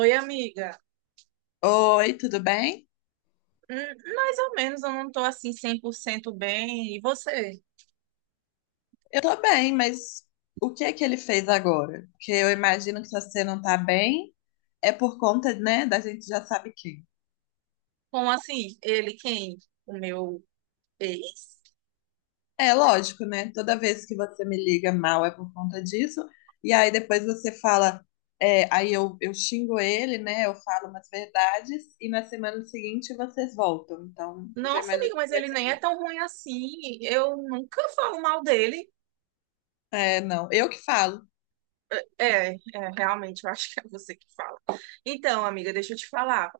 Oi, amiga. Oi, tudo bem? Hum. Mais ou menos, eu não tô assim 100% bem. E você? Eu tô bem, mas o que é que ele fez agora? Porque eu imagino que se você não tá bem, é por conta, né, da gente já sabe quem. Como assim? Ele quem? O meu ex? É lógico, né? Toda vez que você me liga mal é por conta disso, e aí depois você fala, é, aí eu xingo ele, né? Eu falo umas verdades, e na semana seguinte vocês voltam. Então, eu já Nossa, imagino amiga, mas que vai ele ser nem é isso. tão ruim assim. Eu nunca falo mal dele. É, não, eu que falo, É, é, realmente, eu acho que é você que fala. Então, amiga, deixa eu te falar.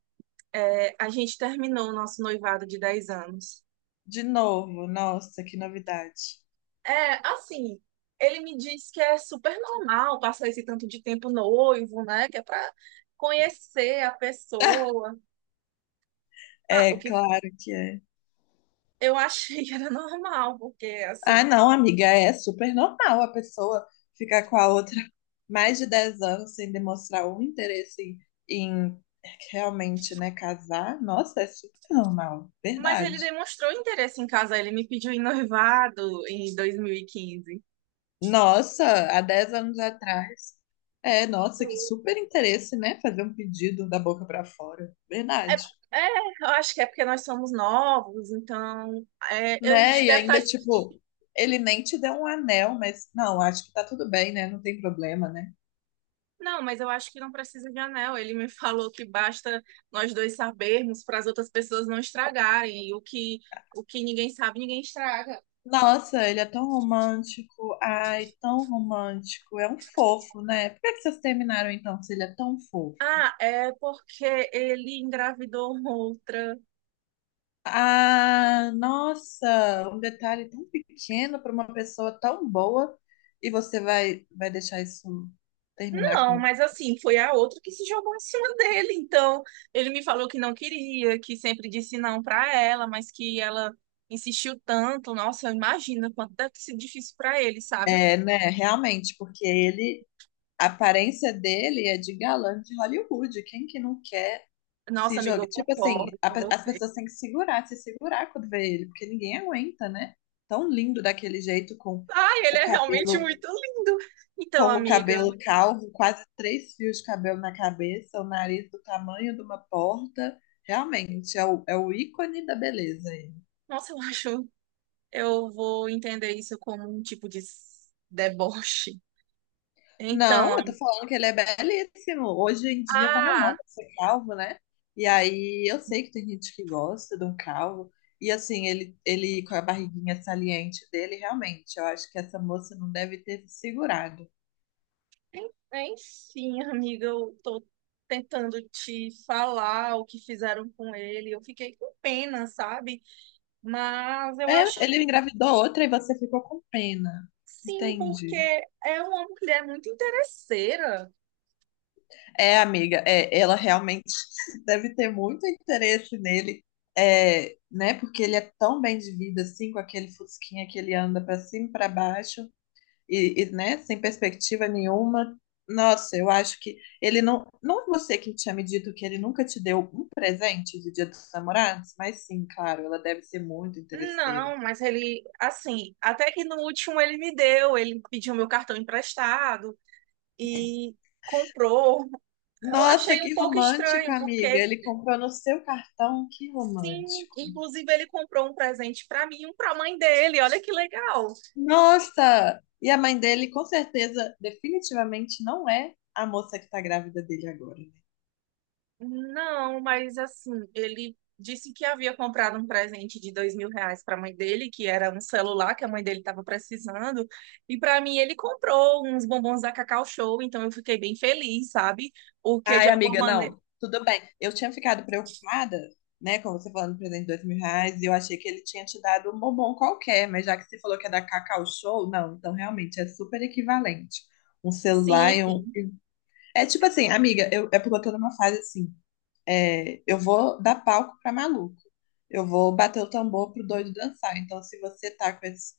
É, a gente terminou o nosso noivado de 10 anos. de novo, nossa, que novidade. É, assim, ele me diz que é super normal passar esse tanto de tempo noivo, né? Que é pra conhecer a pessoa. Ah, É, o que claro que é. eu achei que era normal, porque Ah, assim. não, amiga, é super normal a pessoa ficar com a outra mais de 10 anos sem demonstrar um interesse em realmente, né, casar. Nossa, é super normal, Mas ele verdade. demonstrou interesse em casar, ele me pediu em noivado em 2015. Nossa, há 10 anos atrás, é, nossa, que super interesse, né, fazer um pedido da boca pra fora, É, verdade. é, eu acho que é porque nós somos novos, então é, a gente Né, e deve estar. ainda, tipo, ele nem te deu um anel, mas não, acho que tá tudo bem, né, não tem problema, né. Não, mas eu acho que não precisa de anel. Ele me falou que basta nós dois sabermos para as outras pessoas não estragarem. E o que ninguém sabe, ninguém estraga. Nossa, ele é tão romântico. Ai, tão romântico. É um fofo, né? Por que que vocês terminaram então, se ele é tão fofo? Ah, é porque ele engravidou outra. Ah, nossa, um detalhe tão pequeno para uma pessoa tão boa e você vai deixar isso terminar Não, com. mas assim, foi a outra que se jogou em cima dele. Então, ele me falou que não queria, que sempre disse não pra ela, mas que ela insistiu tanto. Nossa, imagina quanto deve ter sido difícil pra ele, sabe? É, né? Realmente, porque ele, a aparência dele é de galã de Hollywood. Quem que não quer Nossa, se amiga, joga. eu Tipo concordo assim, com as você. pessoas têm que segurar, se segurar quando vê ele, porque ninguém aguenta, né? Tão lindo daquele jeito, Ai, ele o é realmente cabelo, muito lindo. Então, com o amiga, cabelo calvo, quase 3 fios de cabelo na cabeça, o nariz do tamanho de uma porta. Realmente, é o ícone da beleza. nossa, eu acho, eu vou entender isso como um tipo de deboche. Não, Então, eu tô falando que ele é belíssimo. Hoje em dia tá na ah, moda ser calvo, né? E aí eu sei que tem gente que gosta de um calvo. E assim, ele com a barriguinha saliente dele, realmente, eu acho que essa moça não deve ter se segurado. enfim, amiga, eu tô tentando te falar o que fizeram com ele. Eu fiquei com pena, sabe? Mas eu acho É, ele que engravidou outra e você ficou com pena. sim, porque Entendi. é uma mulher muito interesseira. É, amiga, é, ela realmente deve ter muito interesse nele, é, né? Porque ele é tão bem de vida assim, com aquele fusquinha que ele anda pra cima e pra baixo. E, né, sem perspectiva nenhuma. Nossa, eu acho que ele não. Não é você que tinha me dito que ele nunca te deu um presente de Dia dos Namorados, mas sim, claro, ela deve ser muito interesseira. Não, mas ele, assim, até que no último ele me deu, ele pediu meu cartão emprestado e comprou. Eu Nossa, achei um que pouco estranho, romântico, amiga. porque Ele comprou no seu cartão, que sim, romântico. inclusive ele comprou um presente pra mim e um pra mãe dele. Olha que legal. Nossa! E a mãe dele, com certeza, definitivamente não é a moça que tá grávida dele agora. Não, mas assim, ele disse que havia comprado um presente de R$ 2.000 para a mãe dele, que era um celular que a mãe dele estava precisando, e para mim ele comprou uns bombons da Cacau Show, então eu fiquei bem feliz, sabe? Porque de Ai, alguma amiga, maneira. não, tudo bem. Eu tinha ficado preocupada, né, com você falando do presente de 2 mil reais, e eu achei que ele tinha te dado um bombom qualquer, mas já que você falou que é da Cacau Show, não, então realmente é super equivalente. Um celular Sim, e um. sim. É tipo assim, amiga, é porque eu tô numa fase assim, é, eu vou dar palco pra maluco, eu vou bater o tambor pro doido dançar. Então, se você tá com esse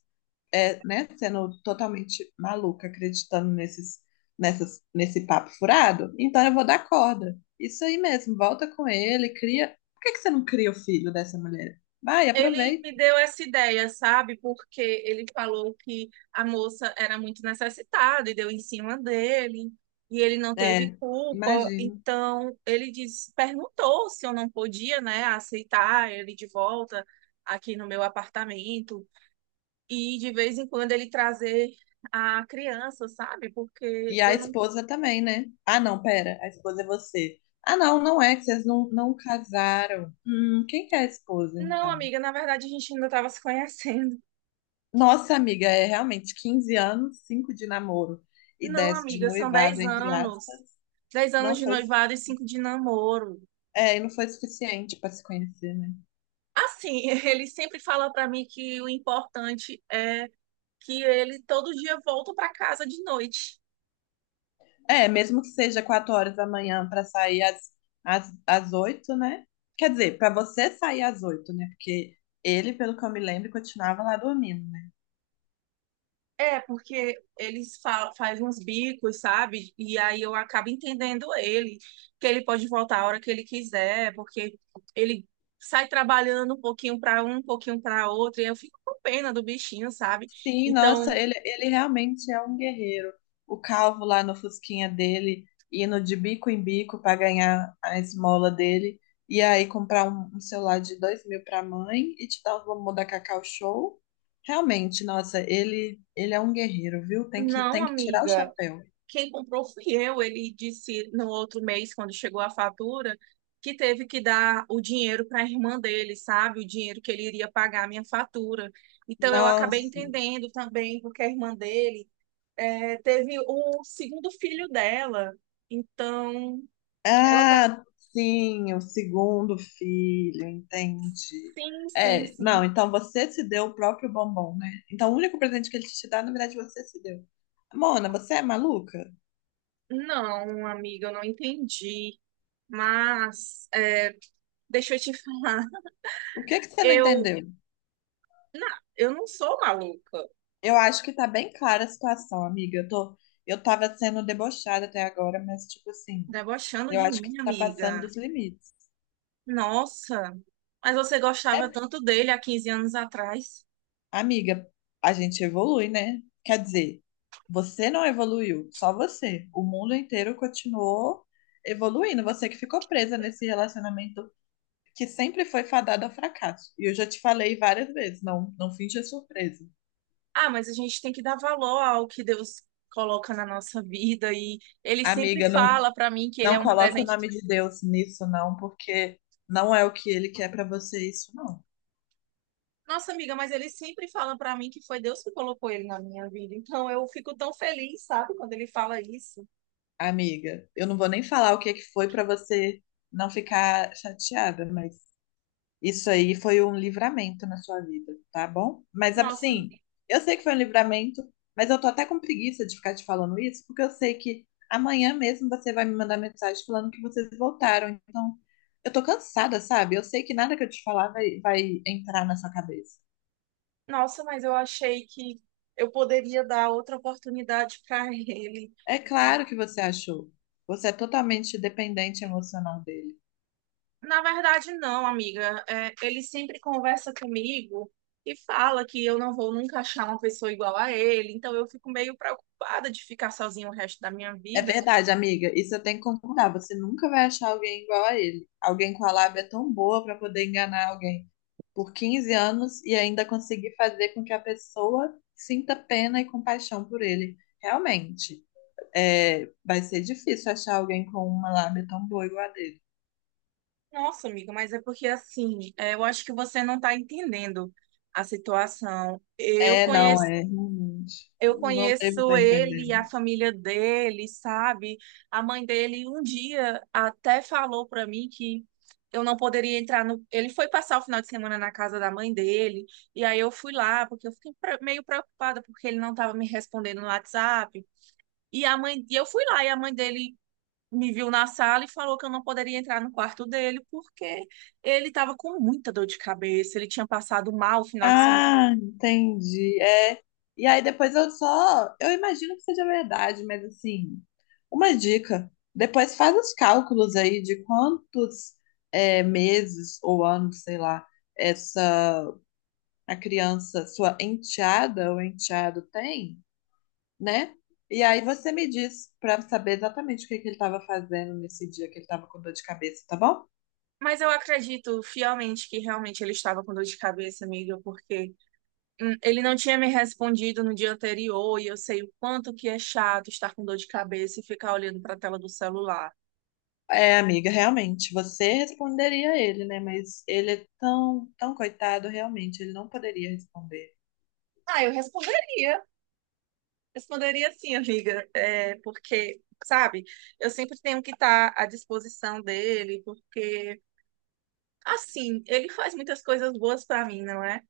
é, né, sendo totalmente maluca, acreditando nesses, nessas, nesse papo furado, então eu vou dar corda. Isso aí mesmo, volta com ele, cria. Por que que você não cria o filho dessa mulher? Vai, Ele aproveita. me deu essa ideia, sabe? Porque ele falou que a moça era muito necessitada e deu em cima dele, e ele não É, teve culpa. imagino. Então, ele perguntou se eu não podia, né, aceitar ele de volta aqui no meu apartamento e de vez em quando ele trazer a criança, sabe? E Porque a eu não. esposa também, né? Ah, não, pera, a esposa é você. Ah, não, não é, que vocês não, não casaram. Quem que é a esposa, Não, então? amiga, na verdade a gente ainda estava se conhecendo. Nossa, amiga, é realmente 15 anos, 5 de namoro e Não, 10 de amiga, são noivado, 10 entre anos. aspas. dez Não anos de foi. noivado e cinco de namoro. É, e não foi suficiente para se conhecer, né? Assim, ele sempre fala para mim que o importante é que ele todo dia volta para casa de noite. É, mesmo que seja 4 horas da manhã para sair às 8, né? Quer dizer, para você sair às 8, né? Porque ele, pelo que eu me lembro, continuava lá dormindo. É, porque eles fa faz uns bicos, sabe? E aí eu acabo entendendo ele, que ele pode voltar a hora que ele quiser, porque ele sai trabalhando um pouquinho para um, um pouquinho para outro, e eu fico com pena do bichinho, sabe? Sim, nossa, Então, ele realmente é um guerreiro. O calvo lá no fusquinha dele, indo de bico em bico para ganhar a esmola dele, e aí comprar um, um celular de 2 mil para a mãe e te dar os bombom da Cacau Show. Realmente, nossa, ele é um guerreiro, viu? Tem que, não, tem que tirar o amiga. chapéu. Quem comprou fui eu. Ele disse no outro mês, quando chegou a fatura, que teve que dar o dinheiro para a irmã dele, sabe? O dinheiro que ele iria pagar a minha fatura. Então eu acabei Nossa. entendendo também, porque a irmã dele é, teve o segundo filho dela. Então ela tá. Ah, sim, o segundo filho, entendi. Sim, sim, É, sim. não, então você se deu o próprio bombom, né? Então o único presente que ele te dá, na verdade, você se deu. Mona, você é maluca? Não, amiga, eu não entendi. Mas é, deixa eu te falar, O que que você não eu, entendeu? eu não sou maluca. Eu acho que tá bem clara a situação, amiga. Eu tava sendo debochada até agora, mas tipo assim, Debochando eu de acho que você mim, tá amiga. passando dos limites. Nossa, mas você É. gostava tanto dele há 15 anos atrás. Amiga, a gente evolui, né? Quer dizer, você não evoluiu, só você. O mundo inteiro continuou evoluindo. Você que ficou presa nesse relacionamento que sempre foi fadado ao fracasso. E eu já te falei várias vezes, não, não finja surpresa. Ah, mas a gente tem que dar valor ao que Deus coloca na nossa vida e ele sempre Amiga, não, fala pra mim que ele é não um coloque o presente. nome de Deus nisso, não, porque não é o que ele quer pra você isso, não. Nossa, amiga, mas ele sempre fala pra mim que foi Deus que colocou ele na minha vida. Então eu fico tão feliz, sabe, quando ele fala isso. Amiga, eu não vou nem falar o que é que foi pra você não ficar chateada, mas isso aí foi um livramento na sua vida, tá bom? Mas Nossa, assim, eu sei que foi um livramento, mas eu tô até com preguiça de ficar te falando isso, porque eu sei que amanhã mesmo você vai me mandar mensagem falando que vocês voltaram. Então, eu tô cansada, sabe? Eu sei que nada que eu te falar vai entrar na sua cabeça. nossa, mas eu achei que eu poderia dar outra oportunidade pra ele. É claro que você achou. Você é totalmente dependente emocional dele. Na verdade, não, amiga. É, ele sempre conversa comigo e fala que eu não vou nunca achar uma pessoa igual a ele. Então eu fico meio preocupada de ficar sozinha o resto da minha É vida. verdade, amiga. Isso eu tenho que concordar. Você nunca vai achar alguém igual a ele. Alguém com a lábia tão boa pra poder enganar alguém por 15 anos e ainda conseguir fazer com que a pessoa sinta pena e compaixão por ele. Realmente, é, vai ser difícil achar alguém com uma lábia tão boa igual a dele. Nossa, amiga, mas é porque assim, é, eu acho que você não está entendendo a situação. Eu É, não, conheço. é, realmente. Eu Não devo conheço estar ele e a entendendo. família dele, sabe? A mãe dele um dia até falou para mim que eu não poderia entrar no. Ele foi passar o final de semana na casa da mãe dele, e aí eu fui lá, porque eu fiquei meio preocupada porque ele não estava me respondendo no WhatsApp. E a mãe, e eu fui lá e a mãe dele me viu na sala e falou que eu não poderia entrar no quarto dele porque ele estava com muita dor de cabeça, ele tinha passado mal o final de semana. Ah, entendi. É. E aí depois eu só. Eu imagino que seja verdade, mas assim, uma dica. Depois faz os cálculos aí de quantos é, meses ou anos, sei lá, essa a criança, sua enteada ou enteado tem, né? E aí você me diz para saber exatamente o que que ele estava fazendo nesse dia que ele estava com dor de cabeça, tá bom? Mas eu acredito fielmente que realmente ele estava com dor de cabeça, amiga, porque ele não tinha me respondido no dia anterior e eu sei o quanto que é chato estar com dor de cabeça e ficar olhando para a tela do celular. É, amiga, realmente, você responderia a ele, né? Mas ele é tão, tão coitado, realmente, ele não poderia responder. Ah, eu responderia. Responderia sim, amiga, é, porque, sabe, eu sempre tenho que estar à disposição dele, porque, assim, ele faz muitas coisas boas para mim, não é?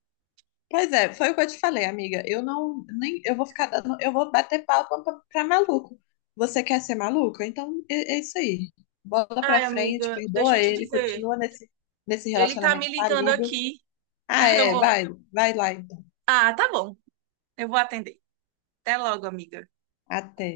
Pois é, foi o que eu te falei, amiga. Eu não, nem, eu vou ficar dando, eu vou bater palma pra maluco. Você quer ser maluca? Então é, é isso aí. Bola pra Ai, frente, amiga, deixa perdoa eu te ele, dizer, continua nesse ele tá me relacionamento ligando falido. aqui. Ah, Eu é, vou. vai lá então. Ah, tá bom, eu vou atender. Até logo, amiga. Até.